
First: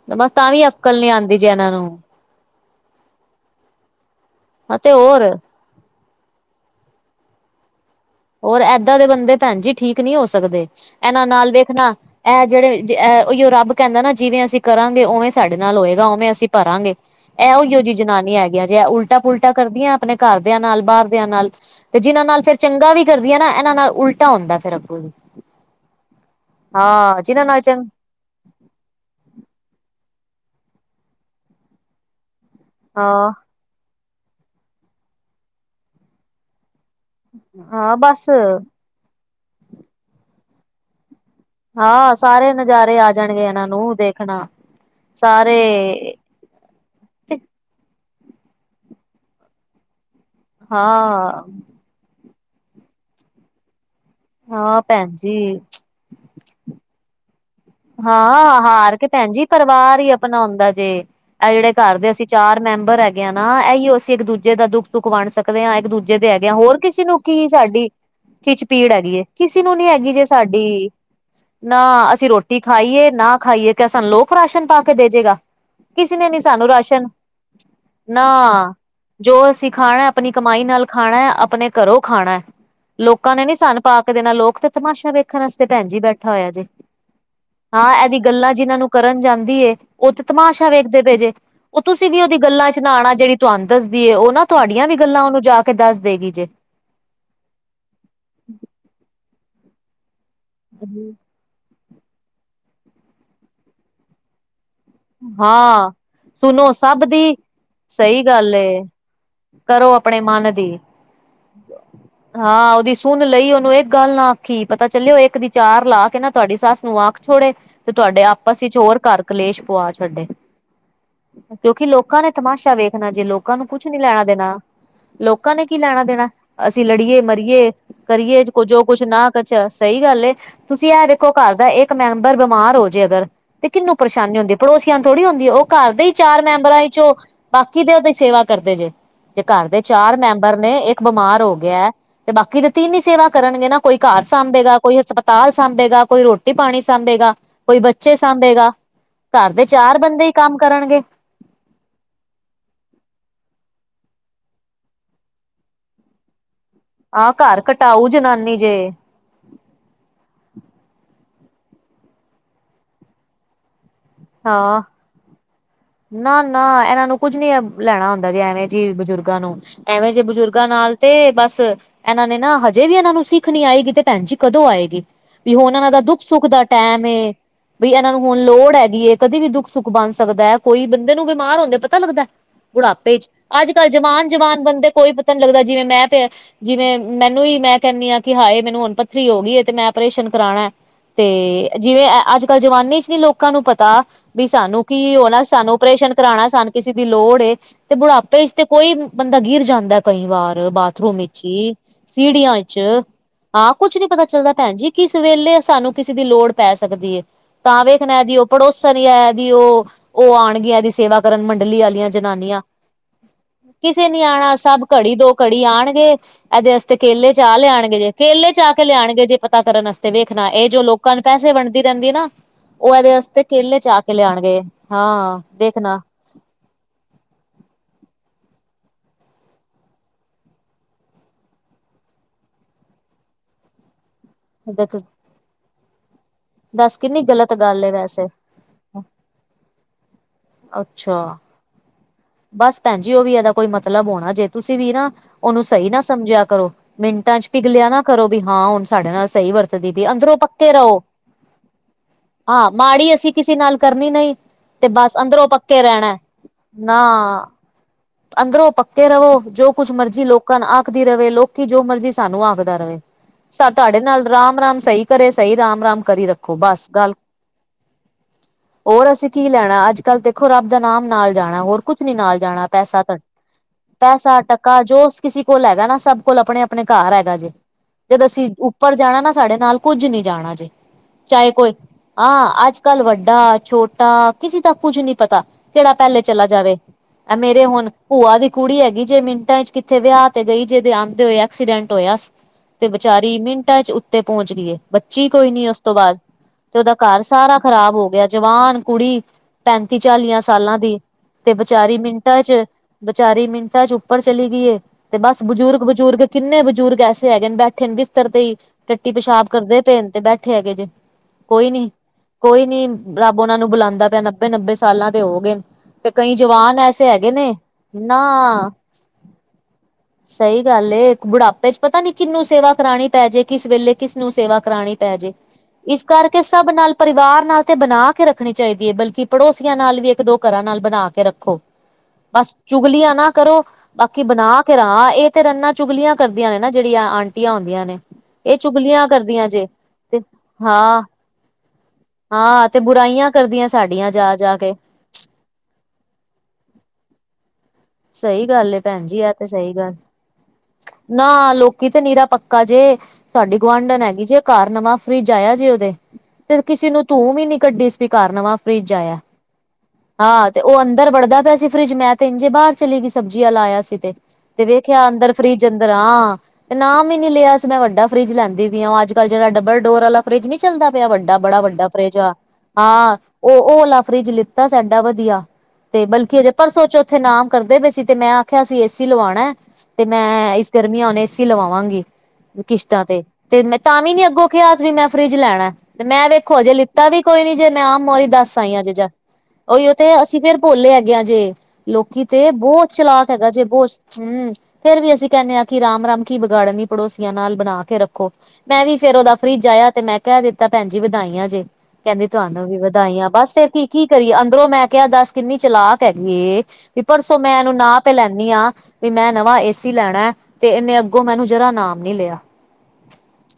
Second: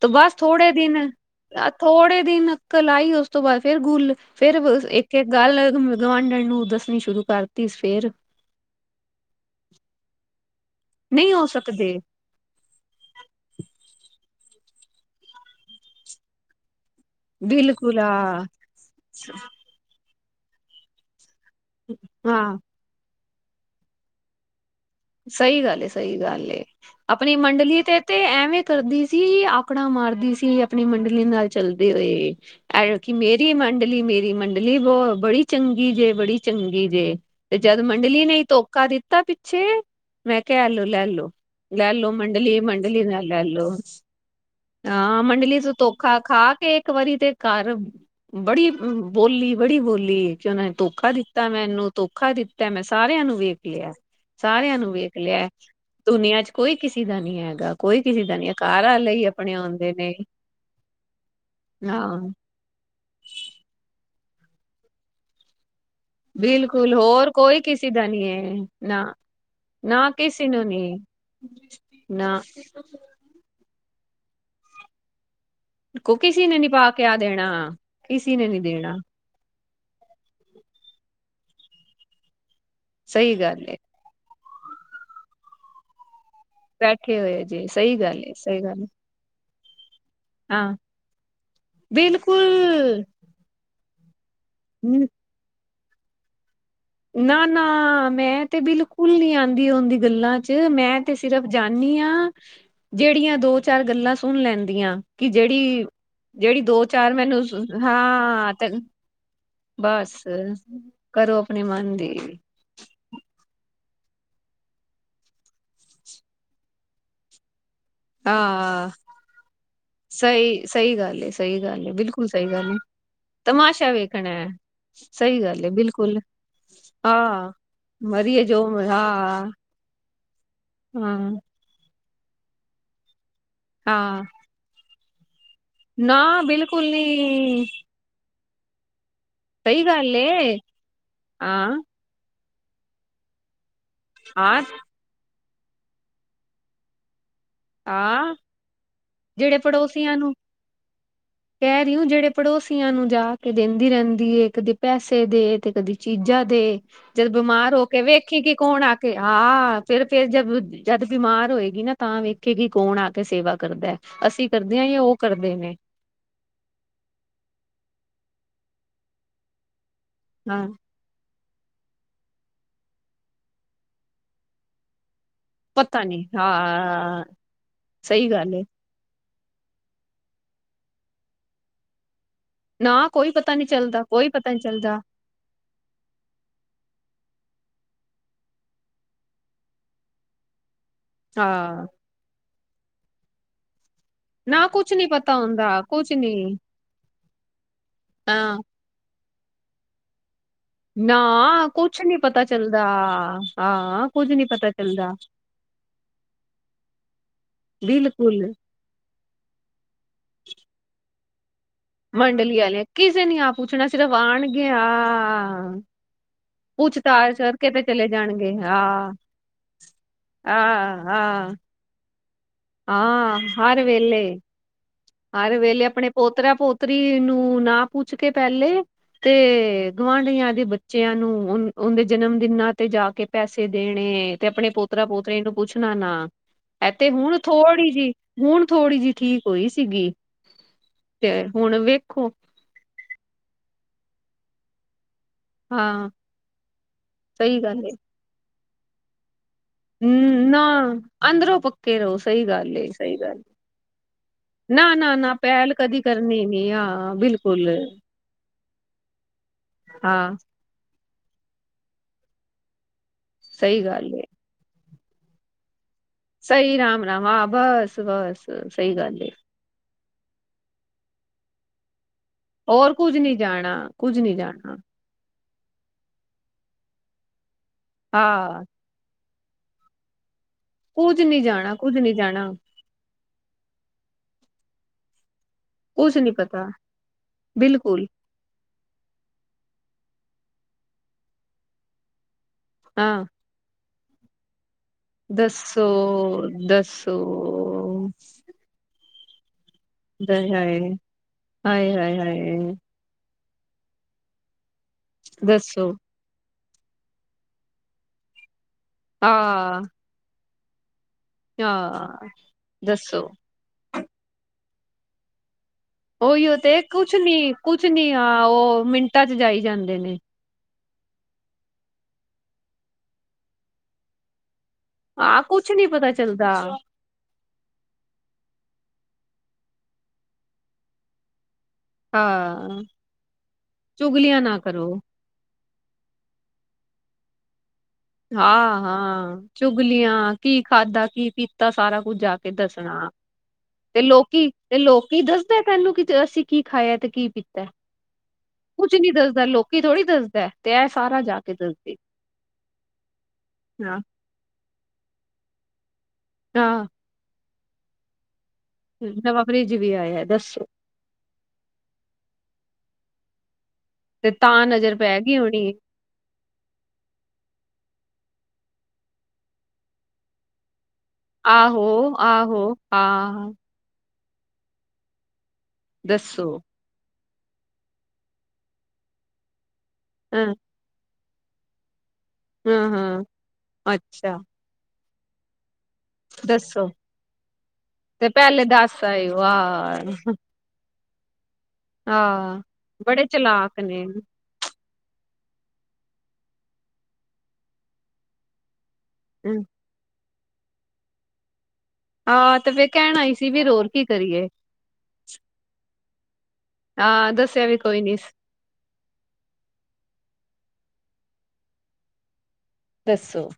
Speaker 1: ਤ ਬਸ
Speaker 2: ਤਾਂ ਵੀ
Speaker 1: ਥੋੜੇ
Speaker 2: ਅਕਲ
Speaker 1: ਦਿਨ,
Speaker 2: ਨੀ ਆਉਂਦੀ ਜੇ
Speaker 1: ਅ
Speaker 2: ਇਹਨਾਂ ਨੂੰ
Speaker 1: ਥੋੜੇ ਦਿਨ ਅਕਲ ਆਈ ਔਸ ਤੋਂ ਬਾਦ ਫੇਰ ਗੁਲ। ਫੇਰ ਬ
Speaker 2: ਤੇ
Speaker 1: ਇੱਕ-ਇੱਕ
Speaker 2: ਹੋਰ
Speaker 1: ਗੱਲ ਗੁਆਂਢਣ ਨੂੰ ਦੱਸਣੀ ਸ਼ੁਰੂ ਕਰਤੀ ਫੇਰ।
Speaker 2: ਔਰ ਐਦਾਂ ਦੇ ਬੰਦੇ ਭੈਣ ਜੀ ਠੀਕ ਨੀ ਹੋ ਸਕਦੇ। ਐਨਾਂ
Speaker 1: ਨਹੀਂ ਹੋ
Speaker 2: ਨਾਲ ਵੇਖਣਾ
Speaker 1: ਸਕਦੇ
Speaker 2: ਐ ਜੇੜੇ ਜੇ ਐ ਔਈਔ ਰੱਬ ਕੈਂਦਾ ਨਾ ਜਿਵੇਂ ਅਸੀ ਕਰਾਂਗੇ ਔਵੇਂ ਸਾਡੇ ਨਾਲ ਹੋਏਗਾ, ਔਵੇਂ ਅਸੀ ਭਰਾਂਗੇ। ਐ ਔਈਔ ਜੀ
Speaker 1: ਬਿਲਕੁਲ ਆ
Speaker 2: ਜਨਾਨੀ ਹੈਗੀਐ। ਜੇ ਐ ਉਲਟਾ-ਪੁਲਟਾ ਕਰਦੀਐਂ ਆਪਣੇ ਘਰਦਿਆਂ ਨਾਲ ਬਾਹਰਦਿਆਂ ਨਾਲ ਤੇ ਜਿਨਾਂ ਨਾਲ
Speaker 1: ਹਾਂ
Speaker 2: ਫੇਰ ਚੰਗਾ ਵੀ ਕਰਦੀਐ ਨਾ ਐਨਾਂ ਨਾਲ ਉਲਟਾ ਹੁੰਦੈ ਫੇਰ ਅੱਗੋਂ ਵੀ।
Speaker 1: ਸਈ ਗੱਲ ਏ-ਸਈ ਗੱਲ ਏ।
Speaker 2: ਹਾਂ
Speaker 1: ਆਪਣੀ
Speaker 2: ਜਿਹਨਾਂ ਨਾਲ
Speaker 1: ਮੰਡਲੀ
Speaker 2: ਚੰਗ
Speaker 1: ਤੇ ਤੇ ਐਵੇਂ ਕਰਦੀ ਸੀ, ਆਕੜਾ ਮਾਰਦੀ ਸੀ ਆਪਣੀ ਮੰਡਲੀ ਨਾਲ ਚਲਦੇ ਔਏ ਐਈਔ ਕਿ
Speaker 2: ਹਾਂ
Speaker 1: ਮੇਰੀ ਮੰਡਲੀ-ਮੇਰੀ ਮੰਡਲੀ ਬਹੁ ਬੜੀ ਚੰਗੀ ਜੇ, ਬੜੀ ਚੰਗੀ ਜੇ। ਤੇ ਜਦ
Speaker 2: ਹਾਂ
Speaker 1: ਮੰਡਲੀ
Speaker 2: ਬਸ
Speaker 1: ਨੇ ਈ ਧੋਖਾ ਦਿੱਤਾ ਪਿੱਛੇ, ਮੈਂ ਕਿਆ ਐਲੋ ਲੈਲੋ।
Speaker 2: ਹਾਂ, ਸਾਰੇ ਨਜ਼ਾਰੇ ਆ ਜਾਣਗੇ ਐਨਾਂ ਨੂੰ, ਦੇਖਣਾ।
Speaker 1: ਹਾਂ,
Speaker 2: ਸਾਰੇ
Speaker 1: ਮੰਡਲੀ 'ਚ ਧੋਖਾ ਖਾ ਕੇ ਇੱਕ ਵਾਰੀ ਤੇ ਘਰ ਬੜੀ ਬੋਲੀ, ਬੜੀ ਬੋਲੀ। ਕਿ ਔਨਾਂ ਨੇ ਧੋਖਾ
Speaker 2: ਹਾਂ
Speaker 1: ਦਿੱਤੈ ਮੈਂਨੂੰ, ਧੋਖਾ ਦਿੱਤੈ। ਮੈਂ ਸਾਰਿਆਂ ਨੂੰ ਵੇਖ ਲਿਐ। ਸਾਰਿਆਂ
Speaker 2: ਹਾਂ
Speaker 1: ਨੂੰ
Speaker 2: ਭੈਣ
Speaker 1: ਵੇਖ ਲਿਐ,
Speaker 2: ਜੀ
Speaker 1: ਦੁਨੀਆਂ 'ਚ ਕੋਈ ਕਿਸੇ ਦਾ ਨੀ ਹੈਗਾ। ਕੋਈ ਕਿਸੇ ਦਾ ਨੀ ਹੈ
Speaker 2: ਹਾਂ,
Speaker 1: ਘਰ
Speaker 2: ਹਾਰ ਕੇ
Speaker 1: ਵਾਲੇ ਹੀ
Speaker 2: ਭੈਣ ਜੀ
Speaker 1: ਆਪਣੇ ਆਉਂਦੇ
Speaker 2: ਪਰਿਵਾਰ ਈ
Speaker 1: ਨੇ
Speaker 2: ਆਪਣਾ ਹੁੰਦਾ ਜੇ। ਐ ਜੇੜੇ ਘਰ
Speaker 1: ਹਾਂ
Speaker 2: ਦੇ ਅਸੀਂ ਚਾ ਰ ਮੈਂਬਰ ਹੈਗੇ ਆ ਨਾ ਐਈਔ ਅਸੀਂ ਇੱਕ-ਦੂਜੇ ਦਾ ਦੁੱਖ ਸੁੱਖ ਵੰਡ ਸਕਦੇ ਆ ਇੱਕ ਦੂ ਜੇ ਦੇ ਹੈਗੇ ਆਂ। ਹੋਰ
Speaker 1: ਬਿਲਕੁਲ
Speaker 2: ਕਿਸੀ ਨੂੰ ਕੀ
Speaker 1: ਕੋਈ
Speaker 2: ਸਾਡੀ
Speaker 1: ਕਿਸੇ ਦਾ ਨੀ ਹੈ
Speaker 2: ਖਿਚਪੀੜ
Speaker 1: ਨਾ
Speaker 2: ਹੈਗੀ ਏ। ਕਿਸੀ ਨੂੰ ਨੀ
Speaker 1: ਨਾ
Speaker 2: ਹੈਗੀ ਜੇ
Speaker 1: ਕਿਸੇ ਨੂੰ
Speaker 2: ਸਾਡੀ
Speaker 1: ਨੀ
Speaker 2: ਨਾ ਅਸੀਂ
Speaker 1: ਨਾ
Speaker 2: ਰੋਟੀ ਖਾਈਏ, ਨਾ ਖਾਈਏ, ਕਯਾ ਸਾਨੂੰ ਲੋਕ ਰਾਸ਼ਨ ਪਾ ਕੇ ਦੇਜੇਗਾ।
Speaker 1: ਕੋ
Speaker 2: ਕਿਸੀ ਨੇ ਨੀ
Speaker 1: ਕਿਸੇ
Speaker 2: ਸਾਨੂੰ
Speaker 1: ਪਾ ਕੇ
Speaker 2: ਰਾਸ਼ਨ,
Speaker 1: ਆ ਦੇਣਾ ਕਿਸੇ ਨੇ ਨੀ
Speaker 2: ਨਾ।
Speaker 1: ਦੇਣਾ
Speaker 2: ਜੋ ਅਸੀਂ ਖਾਣੈ, ਆਪਣੀ ਕਮਾਈ ਨਾਲ ਖਾਣੈ ਆਪਣੇ ਘਰੋਂ ਖਾਣੈ, ਲੋਕਾਂ
Speaker 1: ਸਹੀ
Speaker 2: ਨੇ ਨੀ
Speaker 1: ਗੱਲ ਹੈ
Speaker 2: ਸਨ ਪਾ ਕੇ ਦੇਣੈ। ਲੋਕ ਤੇ ਤਮਾਸ਼ ਵੇਖਣ ਅਸਤੇ ਭੈਣ ਜੀ ਬੈਠਾ ਹੋਇਆ ਜੇ।
Speaker 1: ਬੈਠੇ ਹੋਏ ਜ
Speaker 2: ਹਾਂ, ਐਦੀ ਗੱਲਾਂ ਜਿਨਾਂ ਨੂੰ ਕਰਨ ਜਾਂਦੀ ਏ ਔ ਤੇ ਤਮਾਸ਼ਾ
Speaker 1: ਹਾਂ
Speaker 2: ਵੇਖਦੇ ਪਏ ਜੇ। ਔ ਤੁਸੀ ਵੀ ਔਦੀ ਗੱਲਾਂ 'ਚ ਨਾ
Speaker 1: ਬਿਲਕੁਲ
Speaker 2: ਆਣਾ ਜੜੀ ਤੁਆਨੂੰ ਦੱਸਦੀ ਏ, ਔ ਨਾ ਤੁਆਡੀਆਂ ਵੀ ਗੱਲਾਂ ਔਨੂੰ ਜਾ ਕੇ ਦੱਸ ਦੇਗੀ ਜੇ।
Speaker 1: ਨਾ, ਨਾ ਮੈਂ ਤੇ ਬਿਲਕੁਲ ਨੀ ਆਂਦੀ ਔਦੀ ਗੱਲਾਂ 'ਚ ਮੈਂ ਤੇ ਸਿਰਫ ਜਾਨੀ ਆ ਜਿਹੜੀਆਂ ਦੋ ਚਾਰ ਗੱਲਾਂ ਸੁਣ ਲੈਂਦੀਆਂ ਕਿ ਜਿਹੜੀ
Speaker 2: ਹਾਂ
Speaker 1: ਜਿਹੜੀ
Speaker 2: ਸੁਣੋ
Speaker 1: ਦੋ
Speaker 2: ਸਭ
Speaker 1: ਚਾਰ
Speaker 2: ਦੀ
Speaker 1: ਮੈਨੂੰ
Speaker 2: ਸਹੀ
Speaker 1: ਹਾਂ
Speaker 2: ਗੱਲ
Speaker 1: ਤੇ
Speaker 2: ਏ ਕਰੋ
Speaker 1: ਬਸ
Speaker 2: ਆਪਣੇ ਮਨ ਦੀ
Speaker 1: ਕਰੋ ਆਪਣੇ ਮਨ ਦੀ
Speaker 2: ਹਾਂ ਉਹਦੀ ਸੁੰਨ ਲਈ ਉਹਨੂੰ ਇੱਕ ਗੱਲ ਨਾ ਆਖੀ ਪਤਾ ਚੱਲੇ ਓ ਇੱਕ ਦੀ ਚਾਰ ਲਾ ਕੇ ਨਾ ਤੁਹਾਡੀ ਸੱਸ ਨੂੰ ਆਖ ਛੋੜੇ ਤੇ ਤੁਹਾਡੇ ਆਪਸ ਵਿੱਚ
Speaker 1: ਹਾਂ
Speaker 2: ਹੋਰ ਘਰ ਕਲੇਸ਼ ਪੁਆ ਛੱਡੇ,
Speaker 1: ਸਹੀ ਸਹੀ ਗੱਲ ਏ ਸਹੀ
Speaker 2: ਕਿਉਂਕਿ
Speaker 1: ਗੱਲ ਏ
Speaker 2: ਲੋਕਾਂ
Speaker 1: ਬਿਲਕੁਲ
Speaker 2: ਨੇ
Speaker 1: ਸਹੀ ਗੱਲ
Speaker 2: ਤਮਾਸ਼ਾ
Speaker 1: ਏ
Speaker 2: ਵੇਖਣਾ ਜੇ ਲੋਕਾਂ ਨੂੰ ਕੁਛ
Speaker 1: ਤਮਾਸ਼ਾ
Speaker 2: ਨੀ ਲੈਣਾ
Speaker 1: ਵੇਖਣਾ ਹੈ
Speaker 2: ਦੇਣਾ।
Speaker 1: ਸਹੀ
Speaker 2: ਲੋਕਾਂ
Speaker 1: ਗੱਲ
Speaker 2: ਨੇ
Speaker 1: ਏ
Speaker 2: ਕੀ ਲੈਣਾ
Speaker 1: ਬਿਲਕੁਲ
Speaker 2: ਦੇਣਾ ਅਸੀਂ ਲੜੀਏ
Speaker 1: ਹਾਂ
Speaker 2: ਮਰੀਏ ਕਰੀਏ
Speaker 1: ਮਰੀਏ
Speaker 2: ਜੋ ਕੁਛ ਨਾ
Speaker 1: ਹਾਂ
Speaker 2: ਕੁਛ ਸਹੀ ਗੱਲ ਏ, ਤੁਸੀਂ ਇਹ
Speaker 1: ਹਾਂ
Speaker 2: ਦੇਖੋ ਘਰ ਦਾ ਇਹ- ਇੱਕ ਮੈਂਬਰ ਬਿਮਾਰ ਹੋ ਜੇ ਅਗਰ ਤੇ ਕਿੰਨੂੰ
Speaker 1: ਹਾਂ
Speaker 2: ਪਰੇਸ਼ੀ ਹੁੰਦੀ ਪੜੋਸੀਆਂ ਨੂੰ ਥੋੜ੍ਹੀ ਹੁੰਦੀ ਆ ਉਹ ਘਰ ਦੇ ਹੀ
Speaker 1: ਨਾ
Speaker 2: ਚਾਰ
Speaker 1: ਬਿਲਕੁਲ
Speaker 2: ਮੈਂਬਰਾਂ ਚੋਂ ਉਹ
Speaker 1: ਨੀ
Speaker 2: ਬਾਕੀ ਦੇ ਉਹਦੀ ਸੇਵਾ ਕਰਦੇ ਜੇ ਜੇ ਘਰ ਦੇ
Speaker 1: ਸਹੀ ਗੱਲ
Speaker 2: ਚਾਰ ਮੈਂਬਰ
Speaker 1: ਏ
Speaker 2: ਨੇ ਇੱਕ ਬਿਮਾਰ ਹੋ
Speaker 1: ਹਾਂ
Speaker 2: ਗਿਆ ਤੇ ਬਾਕੀ ਦੇ ਤਿੰਨ ਈ ਸੇਵਾ ਕਰਨਗੇ ਨਾ। ਕੋਈ ਘਰ
Speaker 1: ਹਾਂ
Speaker 2: ਸਾਂਭੇਗਾ, ਕੋਈ ਹਸਪਤਾਲ ਸਾਂਭੇਗਾ, ਕੋਈ ਰੋਟੀ ਪਾਣੀ ਸਾਂਭੇਗਾ, ਕੋਈ ਬੱਚੇ
Speaker 1: ਹਾਂ
Speaker 2: ਸਾਂਭੇਗਾ। ਘਰ
Speaker 1: ਜਿਹੜੇ
Speaker 2: ਦੇ ਚਾਰ
Speaker 1: ਪੜੋਸੀਆਂ ਨੂੰ
Speaker 2: ਬੰਦੇ ਈ ਕੰਮ ਕਰਨਗੇ।
Speaker 1: ਕਹਿ ਰਹੀਓ ਜਿਹੜੇ ਪੜੋਸੀਆਂ ਨੂੰ ਜਾ ਕੇ ਦਿੰਦੀ ਰਹਿੰਦੀ ਏ ਕਦੇ ਪੈਸੇ ਦੇ ਤੇ ਕਦੀ ਚੀਜ਼ਾਂ ਦੇ ਜਦ
Speaker 2: ਆਹ ਘਰ
Speaker 1: ਬਿਮਾਰ ਹੋ ਕੇ
Speaker 2: ਘਟਾਊ
Speaker 1: ਵੇਖੀ ਕਿ
Speaker 2: ਜਨਾਨੀ ਜੇ
Speaker 1: ਕੌਣ ਆ ਕੇ ਆਹ ਫਿਰ ਫਿਰ ਜਦ ਜਦ ਬਿਮਾਰ ਹੋਏਗੀ ਨਾ ਤਾਂ ਵੇਖੇਗੀ ਕੌਣ ਆ ਕੇ ਸੇਵਾ ਕਰਦਾ। ਅਸੀਂ ਕਰਦੇ ਹਾਂ ਜਾਂ ਉਹ ਕਰਦੇ ਨੇ
Speaker 2: ਨਾ ਨਾ ਇਹਨਾਂ ਨੂੰ ਕੁੱਝ ਨੀ ਲੈਣਾ ਹੁੰਦਾ ਜੇ ਐਵੇਂ ਜੀ ਬਜ਼ੁਰਗਾਂ ਨੂੰ ਐਵੇਂ ਜੇ ਬਜ਼ੁਰਗਾਂ
Speaker 1: ਹਾਂ
Speaker 2: ਨਾਲ ਤੇ ਬਸ ਇਹਨਾਂ ਨੇ ਨਾ ਹਜੇ ਵੀ ਇਹਨਾਂ ਨੂੰ ਸਿੱਖਣੀ ਆਏਗੀ ਤੇ ਭੈਣ ਜੀ ਕਦੋਂ ਆਏਗੀ? ਵੀ ਹੁਣ ਇਹਨਾਂ ਦਾ
Speaker 1: ਪਤਾ
Speaker 2: ਦੁੱਖ
Speaker 1: ਨੀ
Speaker 2: ਸੁੱਖ ਦਾ ਟੈਮ
Speaker 1: ਹਾਂ
Speaker 2: ਏ ਬ ਇਹਨਾਂ ਨੂੰ
Speaker 1: ਸਹੀ
Speaker 2: ਹੁਣ
Speaker 1: ਗੱਲ ਏ
Speaker 2: ਲੋੜ ਹੈਗੀ। ਕਦੀ ਵੀ ਦੁੱਖ ਸੁੱਖ ਬਣ ਸਕਦਾ ਹੈ ਕੋਈ ਬੰਦੇ ਨੂੰ ਬਿਮਾਰ ਹੁੰਦੇ ਪਤਾ ਲੱਗਦਾ
Speaker 1: ਨਾ
Speaker 2: ਬੁਢਾਪੇ ਚ
Speaker 1: ਕੋਈ ਪਤਾ ਨੀ
Speaker 2: ਅੱਜ ਕੱਲ੍ਹ
Speaker 1: ਚੱਲਦਾ
Speaker 2: ਜਵਾਨ
Speaker 1: ਕੋਈ ਪਤਾ ਨੀ
Speaker 2: ਜਵਾਨ ਬੰਦੇ
Speaker 1: ਚੱਲਦਾ
Speaker 2: ਕੋਈ ਪਤਾ ਨੀ ਲੱਗਦਾ ਜਿਵੇਂ ਮੈਂ ਤੇ ਇਹ ਜਿਵੇਂ ਮੈਨੂੰ ਹੀ ਮੈਂ ਕਹਿੰਦੀ ਹਾਂ ਕਿ ਹਾਏ ਮੈਨੂੰ ਹੁਣ ਪੱਥਰੀ ਹੋ ਗਈ ਹੈ ਤੇ ਮੈਂ ਆਪਰੇਸ਼ਨ ਕਰਾਉਣਾ। ਤੇ
Speaker 1: ਹਾਂ
Speaker 2: ਜਿਵੇਂ ਅੱਜ ਕੱਲ ਜਵਾਨੀ ਚ ਨੀ ਲੋਕਾਂ ਨੂੰ ਪਤਾ ਵੀ
Speaker 1: ਨਾ
Speaker 2: ਸਾਨੂੰ
Speaker 1: ਕੁਛ ਨੀ
Speaker 2: ਕੀ ਉਹ
Speaker 1: ਪਤਾ
Speaker 2: ਨਾ
Speaker 1: ਹੁੰਦਾ
Speaker 2: ਸਾਨੂੰ
Speaker 1: ਕੁਛ
Speaker 2: ਓਪਰੇਸ਼ਨ
Speaker 1: ਨੀ
Speaker 2: ਕਰਾਉਣਾ ਸਾਨੂੰ ਕਿਸੀ ਦੀ ਲੋੜ ਏ ਤੇ ਬੁਢਾਪੇ ਚ
Speaker 1: ਹਾਂ
Speaker 2: ਤੇ ਕੋਈ ਬੰਦਾ ਗਿਰ ਜਾਂਦਾ ਕਈ ਵਾਰ
Speaker 1: ਨਾ
Speaker 2: ਬਾਥਰੂਮ ਵਿੱਚ ਹੀ,
Speaker 1: ਕੁਛ ਨੀ ਪਤਾ
Speaker 2: ਸੀੜੀਆਂ ਵਿਚ,
Speaker 1: ਚੱਲਦਾ
Speaker 2: ਹਾਂ ਕੁਛ ਨੀ ਪਤਾ ਚੱਲਦਾ ਭੈਣ ਜੀ ਕਿਸ ਵੇਲੇ ਸਾਨੂੰ ਕਿਸੇ ਦੀ ਲੋੜ ਪੈ ਸਕਦੀ ਹੈ, ਤਾਂ ਵੇਖਣਾ ਬੀ ਓ
Speaker 1: ਬਿਲਕੁਲ
Speaker 2: ਪੜੋ ਇਹਦੀ ਉਹ ਉਹ ਆਉਣਗੇ ਇਹਦੀ ਸੇਵਾ ਕਰਨ ਮੰਡਲੀ ਵਾਲੀ
Speaker 1: ਮੰਡਲੀ
Speaker 2: ਜਨਾਨੀਆਂ,
Speaker 1: ਆਲੇ ਕਿਸੇ ਨੇ ਆ ਪੁੱਛਣਾ
Speaker 2: ਕਿਸੇ
Speaker 1: ਸਿਰਫ
Speaker 2: ਨੀ ਆਉਣਾ
Speaker 1: ਆਣਗੇ ਆ
Speaker 2: ਸਭ ਘੜੀ ਦੋ ਘੜੀ ਆਉਣਗੇ, ਇਹਦੇ ਵਾਸਤੇ ਕੇਲੇ
Speaker 1: ਪੁੱਛਤਾਛ
Speaker 2: ਚਾਹ
Speaker 1: ਕਰਕੇ ਤੇ
Speaker 2: ਲਿਆਣਗੇ
Speaker 1: ਚਲੇ
Speaker 2: ਜੇ ਕੇਲੇ
Speaker 1: ਜਾਣਗੇ
Speaker 2: ਚਾਹ
Speaker 1: ਆ
Speaker 2: ਕੇ ਲਿਆਉਣਗੇ ਜੇ ਪਤਾ ਕਰਨ ਵਾਸਤੇ ਵੇਖਣਾ
Speaker 1: ਆ
Speaker 2: ਇਹ ਜੋ ਲੋਕਾਂ ਨੂੰ ਪੈਸੇ
Speaker 1: ਆ
Speaker 2: ਵੰਡ ਦੀ ਰਹਿੰਦੀ ਨਾ ਉਹ ਇਹਦੇ
Speaker 1: ਹਾਂ
Speaker 2: ਵਾਸਤੇ ਕੇਲੇ
Speaker 1: ਹਰ
Speaker 2: ਚਾ ਕੇ
Speaker 1: ਵੇਲੇ
Speaker 2: ਲਿਆਉਣਗੇ।
Speaker 1: ਹਰ ਵੇਲੇ ਆਪਣੇ ਪੋਤਰਾ ਪੋਤਰੀ ਨੂੰ ਨਾ ਪੁੱਛ ਕੇ ਪਹਿਲੇ ਤੇ ਗੁਆਂਢੀਆਂ ਦੇ ਬੱਚਿਆਂ ਨੂੰ ਓਹਦੇ ਜਨਮ ਦਿਨਾਂ ਤੇ ਜਾ ਕੇ ਪੈਸੇ ਦੇਣੇ ਤੇ ਆਪਣੇ
Speaker 2: ਦੇਖ
Speaker 1: ਪੋਤਰਾ ਪੋਤਰੀ ਨੂੰ ਪੁੱਛਣਾ ਨਾ। ਇ
Speaker 2: ਦੱਸ
Speaker 1: ਤੇ
Speaker 2: ਕਿੰਨੀ
Speaker 1: ਹੁਣ
Speaker 2: ਗ਼ਲਤ ਗੱਲ ਏ
Speaker 1: ਥੋੜ੍ਹੀ ਜੀ
Speaker 2: ਵੈਸੇ
Speaker 1: ਹੁਣ ਥੋੜੀ ਜਿਹੀ ਠੀਕ ਹੋਈ ਸੀ।
Speaker 2: ਅੱਛਾ
Speaker 1: ਤੇ ਹੁਣ ਵੇਖੋ।
Speaker 2: ਬਸ ਭੈਣ ਜੀ ਉਹ ਵੀ ਇਹਦਾ ਕੋਈ ਮਤਲਬ ਹੋਣਾ ਜੇ ਤੁਸੀਂ ਵੀ ਨਾ ਉਹਨੂੰ ਸਹੀ ਨਾ
Speaker 1: ਹਾਂ
Speaker 2: ਸਮਝਿਆ ਕਰੋ ਮਿੰਟਾਂ ਚ
Speaker 1: ਸਹੀ
Speaker 2: ਪਿਘਲਿਆ ਨਾ ਕਰੋ ਵੀ ਹਾਂ ਹੁਣ ਸਾਡੇ ਨਾਲ ਸਹੀ ਵਰਤ
Speaker 1: ਹਮ ਨਾ ਅੰਦਰੋਂ ਪੱਕੇ ਰਹੋ ਸਹੀ
Speaker 2: ਹਾਂ
Speaker 1: ਗੱਲ
Speaker 2: ਮਾੜੀ
Speaker 1: ਸਹੀ
Speaker 2: ਅਸੀਂ
Speaker 1: ਗੱਲ।
Speaker 2: ਕਿਸੇ ਨਾਲ ਕਰਨੀ ਨਹੀਂ
Speaker 1: ਨਾ
Speaker 2: ਤੇ
Speaker 1: ਨਾ
Speaker 2: ਬਸ
Speaker 1: ਨਾ
Speaker 2: ਅੰਦਰੋਂ
Speaker 1: ਪਹਿਲ
Speaker 2: ਪੱਕੇ
Speaker 1: ਕਦੀ
Speaker 2: ਰਹਿਣਾ
Speaker 1: ਕਰਨੀ ਨ
Speaker 2: ਨਾ
Speaker 1: ਹਾਂ ਬਿਲਕੁਲ
Speaker 2: ਅੰਦਰੋਂ ਪੱਕੇ ਰਵੋ ਜੋ ਕੁਝ ਮਰਜ਼ੀ
Speaker 1: ਹਾਂ
Speaker 2: ਲੋਕਾਂ ਨੂੰ ਆਖਦੀ ਰਵੇ ਲੋਕੀ ਜੋ ਮਰਜ਼ੀ ਸਾਨੂੰ ਆਖਦਾ ਰਵੇ
Speaker 1: ਸਹੀ
Speaker 2: ਤੁਹਾਡੇ
Speaker 1: ਗੱਲ ਏ।
Speaker 2: ਨਾਲ ਰਾਮ ਰਾਮ ਸਹੀ ਕਰੇ ਸਹੀ ਰਾਮ ਰਾਮ ਕਰੀ ਰੱਖੋ
Speaker 1: ਸਹੀ
Speaker 2: ਬਸ
Speaker 1: ਰਾਮ
Speaker 2: ਗੱਲ
Speaker 1: ਰਾਮ ਹਾਂ ਬਸ ਬਸ ਸਹੀ
Speaker 2: ਹੋਰ
Speaker 1: ਗੱਲ ਏ
Speaker 2: ਅਸੀਂ ਕੀ ਲੈਣਾ ਅੱਜ ਕੱਲ ਦੇਖੋ ਰਬ ਦਾ ਨਾਮ ਨਾਲ ਜਾਣਾ ਹੋਰ ਕੁਝ ਨੀ ਨਾਲ ਜਾਣਾ।
Speaker 1: ਹੋਰ
Speaker 2: ਪੈਸਾ,
Speaker 1: ਕੁੱਝ ਨੀ ਜਾਣਾ ਕੁੱਝ ਨੀ
Speaker 2: ਪੈਸਾ
Speaker 1: ਜਾਣਾ।
Speaker 2: ਟੱਕਾ ਜੋ ਕਿਸੀ ਕੋਲ ਹੈਗਾ ਨਾ, ਸਭ ਕੋਲ ਆਪਣੇ-ਆਪਣੇ ਘਰ ਹੈਗਾ ਜੇ। ਜਦੋਂ ਅਸੀਂ
Speaker 1: ਹਾਂ
Speaker 2: ਉਪਰ ਜਾਣਾ ਨਾ, ਸਾਡੇ ਨਾਲ ਕੁਝ ਨਹੀਂ ਜਾਣਾ ਜੇ,
Speaker 1: ਕੁੱਝ ਨੀ
Speaker 2: ਚਾਹੇ ਕੋਈ
Speaker 1: ਜਾਣਾ ਕੁੱਝ ਨੀ ਜਾਣਾ
Speaker 2: ਆ ਅੱਜ ਕੱਲ੍ਹ ਵੱਡਾ-ਛੋਟਾ ਕਿਸੇ ਦਾ ਕੁਝ ਨਹੀਂ ਪਤਾ, ਕੌਣ
Speaker 1: ਕੁੱਝ
Speaker 2: ਪਹਿਲਾਂ
Speaker 1: ਨੀ
Speaker 2: ਚਲਾ
Speaker 1: ਪਤਾ
Speaker 2: ਜਾਵੇ। ਮੇਰੇ ਹੁਣ
Speaker 1: ਬਿਲਕੁਲ
Speaker 2: ਭੂਆ ਦੀ ਕੁੜੀ ਹੈਗੀ ਜੇ ਮਿੰਟਾਂ ਵਿੱਚ ਕਿੱਥੇ ਵਿਆਹ ਤੇ ਗਈ ਜੇ ਤੇ ਆਉਂਦੇ ਹੋਏ ਐਕਸੀਡੈਂਟ ਹੋਇਆ ਸ ਤੇ
Speaker 1: ਹਾਂ
Speaker 2: ਵਿਚਾਰੀ ਮਿੰਟਾਂ ਵਿੱਚ ਉੱਪਰ ਪਹੁੰਚ ਗਈ। ਬੱਚੀ ਕੋਈ ਨਹੀਂ। ਉਸ
Speaker 1: ਦੱਸੋ
Speaker 2: ਤੋਂ ਬਾਅਦ ਉਹਦਾ
Speaker 1: ਦੱਸੋ
Speaker 2: ਘਰ ਸਾਰਾ ਖ਼ਰਾਬ ਹੋ ਗਿਆ। ਜਵਾਨ ਕੁੜੀ ਸੀ, ਪੈਂਤੀ-ਚਾਲੀਆ
Speaker 1: ਦਏ
Speaker 2: ਸਾਲਾ
Speaker 1: ਹਾਏ
Speaker 2: ਦੀ। ਤੇ
Speaker 1: ਹਾਏ
Speaker 2: ਵਿਚਾਰੀ
Speaker 1: ਹਾਏ
Speaker 2: ਮਿੰਟਾਂ ਵਿੱਚ।
Speaker 1: ਹਾਏ
Speaker 2: ਤੇ ਵਿਚਾਰੀ ਮਿੰਟਾਂ ਵਿੱਚ ਹੀ ਉੱਪਰ ਚਲੀ ਗਈ। ਬੱਸ, ਬਜ਼ੁਰਗ
Speaker 1: ਦੱਸੋ
Speaker 2: ਬਜੁਰਗ ਕਿੰਨੇ ਹੀ ਬਜ਼ੁਰਗ ਐਸੇ ਹੈਗੇ, ਜੋ ਬਿਸਤਰ 'ਤੇ ਹੀ ਟੱਟੀ-ਪੇਸ਼ਾਬ ਕਰਦੇ
Speaker 1: ਹਾਂ
Speaker 2: ਪੇ ਤੇ ਬੈਠੇ ਹੈਗੇ ਨੇ। ਜੇ ਕੋਈ ਨਹੀਂ,
Speaker 1: ਹਾਂ
Speaker 2: ਕੋਈ ਨਹੀਂ,
Speaker 1: ਦੱਸੋ
Speaker 2: ਰੱਬ ਉਹਨਾਂ ਨੂੰ ਬੁਲਾਦਾ ਪਿਆ ਨੱਬੇ-ਨੱਬੇ ਸਾਲਾਂ ਦੇ ਹੋ ਗਏ ਨੇ, ਤੇ ਕਈ ਜਵਾਨ ਵੀ ਐਸੇ
Speaker 1: ਨਹੀਂ,
Speaker 2: ਨੇ
Speaker 1: ਕੁਝ ਨਹੀਂ। ਹਾਂ,
Speaker 2: ਨਾ
Speaker 1: ਉਹ ਮਿੰਟਾਂ 'ਚ ਜਾਈ ਜਾਂਦੇ ਨੇ
Speaker 2: ਸਹੀ ਗੱਲ ਏ, ਬੁਢਾਪੇ 'ਚ ਪਤਾ ਨਹੀਂ ਕਿਹਨੂੰ ਸੇਵਾ ਕਰਾਨੀ ਪੈ ਜਾਏ ਤੇ ਕਿਸ ਵੇਲੇ ਕਿਸ ਨੂ ਸੇਵਾ ਕਰਾਨੀ ਪੈ ਜੇ,
Speaker 1: ਹਾਂ ਕੁਛ ਨੀ
Speaker 2: ਇਸ
Speaker 1: ਪਤਾ
Speaker 2: ਕਰਕੇ
Speaker 1: ਚੱਲਦਾ
Speaker 2: ਸਭ ਨਾਲ। ਪਰਿਵਾਰ ਨਾਲ ਤਾਂ ਬਣਾ ਕੇ ਰੱਖਣੀ ਹੀ ਚਾਹੀਦੀ ਹੈ, ਬਲਕਿ ਪੜੋਸੀਆਂ ਨਾਲ ਵੀ ਇੱਕ-ਦੋ ਘਰਾਂ ਨਾਲ ਬਣਾ ਕੇ ਰੱਖੋ। ਬਸ
Speaker 1: ਹਾਂ
Speaker 2: ਚੁਗਲੀਆਂ ਨਾ ਕਰੋ ਬਾਕੀ
Speaker 1: ਚੁਗਲੀਆਂ ਨਾ
Speaker 2: ਬਣਾ ਕੇ ਰ
Speaker 1: ਕਰੋ
Speaker 2: ਇਹ ਰੰਨਾ ਚੁਗਲੀਆਂ ਕਰਦੀਆਂ ਨੇ ਨਾ ਜਿਹੜੀਆਂ ਆਂਟੀਆਂ ਹੁੰਦੀਆਂ ਨੇ ਇਹ
Speaker 1: ਹਾਂ
Speaker 2: ਚੁਗਲੀਆਂ
Speaker 1: ਹਾਂ
Speaker 2: ਕਰਦੀਆਂ ਜੇ ਤੇ
Speaker 1: ਚੁਗਲੀਆਂ ਕੀ
Speaker 2: ਹਾਂ
Speaker 1: ਖਾਧਾ ਕੀ ਪੀਤਾ ਸਾਰਾ ਕੁੱਝ ਜਾ ਕੇ
Speaker 2: ਹਾਂ ਤੇ
Speaker 1: ਦੱਸਣਾ
Speaker 2: ਬੁਰਾਈਆਂ ਕਰਦੀਆਂ
Speaker 1: ਤੇ
Speaker 2: ਸਾਡੀਆਂ ਜਾ ਜਾ ਕੇ
Speaker 1: ਲੋਕੀ ਇਧਰ ਤੇ ਸਾਨੂੰ ਕੀ ਪਾ ਕੀ, ਕੀ ਖਾਇਆ ਤੇ ਕੀ ਪੀਤਾ।
Speaker 2: ਸਹੀ ਗੱਲ ਏ,
Speaker 1: ਕੁੱਝ
Speaker 2: ਭੈਣ
Speaker 1: ਨੀ
Speaker 2: ਜੀ ਏ
Speaker 1: ਦੱਸਦਾ
Speaker 2: ਤੇ ਸਹੀ
Speaker 1: ਲੋਕੀ
Speaker 2: ਗੱਲ
Speaker 1: ਥੋੜ੍ਹੀ ਦੱਸਦਾ ਤੇ ਇਹ ਸਾਰਾ ਜਾ
Speaker 2: ਨਾ,
Speaker 1: ਕੇ
Speaker 2: ਲੋਕੀ
Speaker 1: ਦੱਸਦੇ
Speaker 2: ਤਾਂ ਨਿਰਾ ਪੱਕਾ ਜੇ। ਸਾਡੀ
Speaker 1: ਹਾਂ
Speaker 2: ਗੁਆਂਢਣ ਹੈਗੀ ਜੇ। ਘਰ ਨਵਾਂ ਫਰਿਜ ਆਇਆ ਜੇ, ਉਹਦੇ 'ਤੇ
Speaker 1: ਹਾਂ
Speaker 2: ਕਿਸੇ ਨੂ ਧੂ ਵੀ ਨਹੀਂ ਕੱਢੀ ਸੀ। ਘਰ ਨਵਾ ਫਰਿੱਜ ਆਇਆ
Speaker 1: ਨਵਾਂ ਫਰਿਜ ਵੀ ਆਇਆ
Speaker 2: ਆ ਤੇ
Speaker 1: ਦੱਸੋ
Speaker 2: ਉਹ ਅੰਦਰ ਵੜਦਾ ਪਿਆ ਸੀ। ਫਰਿੱਜ ਮੈਂ ਤੇ ਇੰਝ ਹੀ ਬਾਹਰ ਫੀਰਜ ਸਬਜੀ ਆਲਾ ਆਇਆ ਤੇ ਕਿਤੇ ਤੇ
Speaker 1: ਤਾਂ ਨਜ਼ਰ
Speaker 2: ਵੇਖਿਆ
Speaker 1: ਪੈ
Speaker 2: ਅੰਦਰ
Speaker 1: ਗਈ
Speaker 2: ਫਰਿਜ
Speaker 1: ਹੋਣੀ
Speaker 2: ਅੰਦਰ ਆ ਤੇ ਨਾਮ ਵੀ ਨਹੀਂ ਲਿਆ। ਤੇ ਮੈ ਵੱਡਾ ਫਰਿੱਜ ਲੈਣਦੀ ਪਈ ਆ ਅੱਜਕੱਲ੍ਹ ਜਿਹੜਾ ਡਬਲ ਡੋਰ ਵਾਲਾ ਫਰਿੱਜ। ਨੀ ਚੱਲਦਾ ਪਿਆ ਵਾ ਜੇੜਾ, ਬੜਾ
Speaker 1: ਆਹੋ
Speaker 2: ਵੱਡਾ ਫਰਿਜ ਹੈ।
Speaker 1: ਆਹੋ
Speaker 2: ਹਾਂ, ਔ ਔ ਲਾ ਫਰਿਜ ਲੀਤ ਤੇ ਸਾਡਾ ਵਧੀਆ ਤੇ
Speaker 1: ਦੱਸੋ
Speaker 2: ਬਲਕੇ ਪਰਸੋ ਚੋਥ ਤੇ ਨਾਮ ਕਰਦੇ ਪਏ ਸੀ। ਤੇ ਮੈਂ ਆਖਿਆ, ਸੀ ਏ ਸੀ ਲਵਾਣਾ ਹੈ, ਤੇ ਮੈ
Speaker 1: ਹਾਂ
Speaker 2: ਏਦਰ ਨਹੀ ਏ ਅ ਸੀ ਲਵਾਵਾਂਗੀ
Speaker 1: ਹਾਂ
Speaker 2: ਕਿਸ਼ਤਾਂ
Speaker 1: ਹਾਂ
Speaker 2: 'ਤੇ, ਤੇ ਮੈਂ ਤਾਂ ਵੀ ਨਹੀਂ
Speaker 1: ਅੱਛਾ
Speaker 2: ਅੱਗੋਂ ਕਿਹਾ ਸੀ ਕਿ ਮੈਂ ਫਰਿਜ ਲੈਣਾ ਤੇ ਮੈਂ ਵੇਖੋ, ਅਜੇ
Speaker 1: ਦੱਸੋ
Speaker 2: ਲਿਤਾ ਵੀ ਕੋਈ ਨਹੀਂ। ਜੇ ਮੈਂ ਆਪ ਮੋਰੀ
Speaker 1: ਤੇ
Speaker 2: ਦੱਸ
Speaker 1: ਪਹਿਲੇ
Speaker 2: ਆਈ ਆ ਦੂਜਾ
Speaker 1: ਆਏ
Speaker 2: ਔਵੀ ਉਥੇ
Speaker 1: ਵਾਹ
Speaker 2: ਫਿਰ ਭੋਲੇ ਹੈਗੇ ਆ ਜੇ ਇਹ ਲੋਕੀ ਤੇ
Speaker 1: ਹਾਂ
Speaker 2: ਬਹੁਤ
Speaker 1: ਬੜੇ
Speaker 2: ਚਲਾਕ ਹੈਗੇ। ਜੇ ਬਹੁਤ
Speaker 1: ਨੇ
Speaker 2: ਹੂ ਫਿਰ ਵੀ ਅਸੀਂ ਕਹਿੰਦੇ ਹਾਂ ਕਿ ਰਾਮ-ਰਾਮ ਕੀ ਵਿਗਾੜਨੀ, ਪੜੋਸੀਆਂ ਨਾਲ ਬਣਾ ਕੇ ਰੱਖੋ ਮੈਂ ਵੀ ਫਿਰ ਫਰਿੱਜ ਆਇਆ ਤਾਂ ਮੈਂ ਕਹਿ ਦਿੱਤਾ, ਭੈਣ ਜੀ ਵਧਾਈਆ ਜੇ ਕਹਿੰਦੀ,
Speaker 1: ਹਾਂ
Speaker 2: ਤੁਹਾਨੂੰ
Speaker 1: ਤੇ
Speaker 2: ਵੀ
Speaker 1: ਫੇਰ ਕਹਿਣਾ
Speaker 2: ਵਧਾਈਆ।
Speaker 1: ਹੀ ਸੀ
Speaker 2: ਬਸ
Speaker 1: ਵੀ
Speaker 2: ਫਿਰ
Speaker 1: ਹੋਰ
Speaker 2: ਕੀ ਕਰੀਏ, ਅੰਦਰੋਂ ਮੈਂ ਕਿਹਾ, ਦੱਸ। ਕਿੰਨੀ ਚਲਾਕ ਹੈਗੀ ਏ, ਤੇ
Speaker 1: ਹਾਂ
Speaker 2: ਪਰਸੋਂ ਮੈਂ
Speaker 1: ਦੱਸਿਆ
Speaker 2: ਇਹਨੂੰ
Speaker 1: ਵੀ
Speaker 2: ਨਾ
Speaker 1: ਕੋਈ
Speaker 2: ਪਾ
Speaker 1: ਨੀ
Speaker 2: ਲੈਂਦੀ ਆਂ ਵੀ, ਮੈਂ ਨਵਾਂ ਏਸੀ ਲੈਣਾ ਤੇ ਇਹਨੇ ਅੱਗੋਂ ਮੈਨੂੰ ਜ਼ਰਾ ਨਾਮ ਨਹੀਂ ਲਿਆ।
Speaker 1: ਦੱਸੋ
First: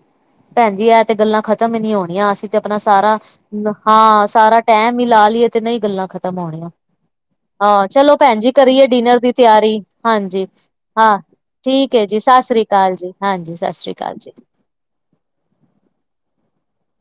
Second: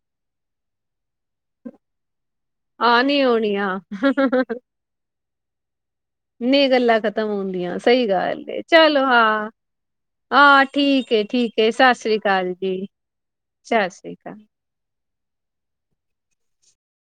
Speaker 2: ਭੈਣ ਜੀ, ਇਹ ਤਾਂ ਗੱਲਾਂ ਖ਼ਤਮ ਹੀ ਨਹੀਂ ਹੋਣੀਆਂ ਅਸੀਂ। ਤੇ ਆਪਣਾ
Speaker 1: ਹਾਂ
Speaker 2: ਸਾਰਾ
Speaker 1: ਨੀ ਹੋਣੀਆਂ
Speaker 2: ਹਾ ਸਾਰਾ ਟਾਈਮ ਹੀ ਲਾ ਲਈਏ, ਤੇ ਨਹੀ ਗੱਲਾਂ ਖ਼ਤਮ
Speaker 1: ਨਹੀਂ, ਗੱਲਾਂ ਖ਼ਤਮ ਹੁੰਦੀਆਂ, ਸਹੀ ਗੱਲ ਹੈ।
Speaker 2: ਭੈਣ ਜੀ ਕਰੀਏ ਡਿਨਰ ਦੀ ਤਿਆਰੀ, ਹਾਂਜੀ,
Speaker 1: ਹਾਂ ਠੀਕ
Speaker 2: ਹਾਂ,
Speaker 1: ਏ
Speaker 2: ਠੀਕ
Speaker 1: ਸਤਿ
Speaker 2: ਏ ਜੀ,
Speaker 1: ਸ੍ਰੀ ਅਕਾਲ
Speaker 2: ਸਾਸ੍ਰੀ ਕਾਲ ਜੀ। ਹਾਂ ਜੀ, ਸਤਿ ਸ਼੍ਰੀ ਅਕਾਲ ਜੀ।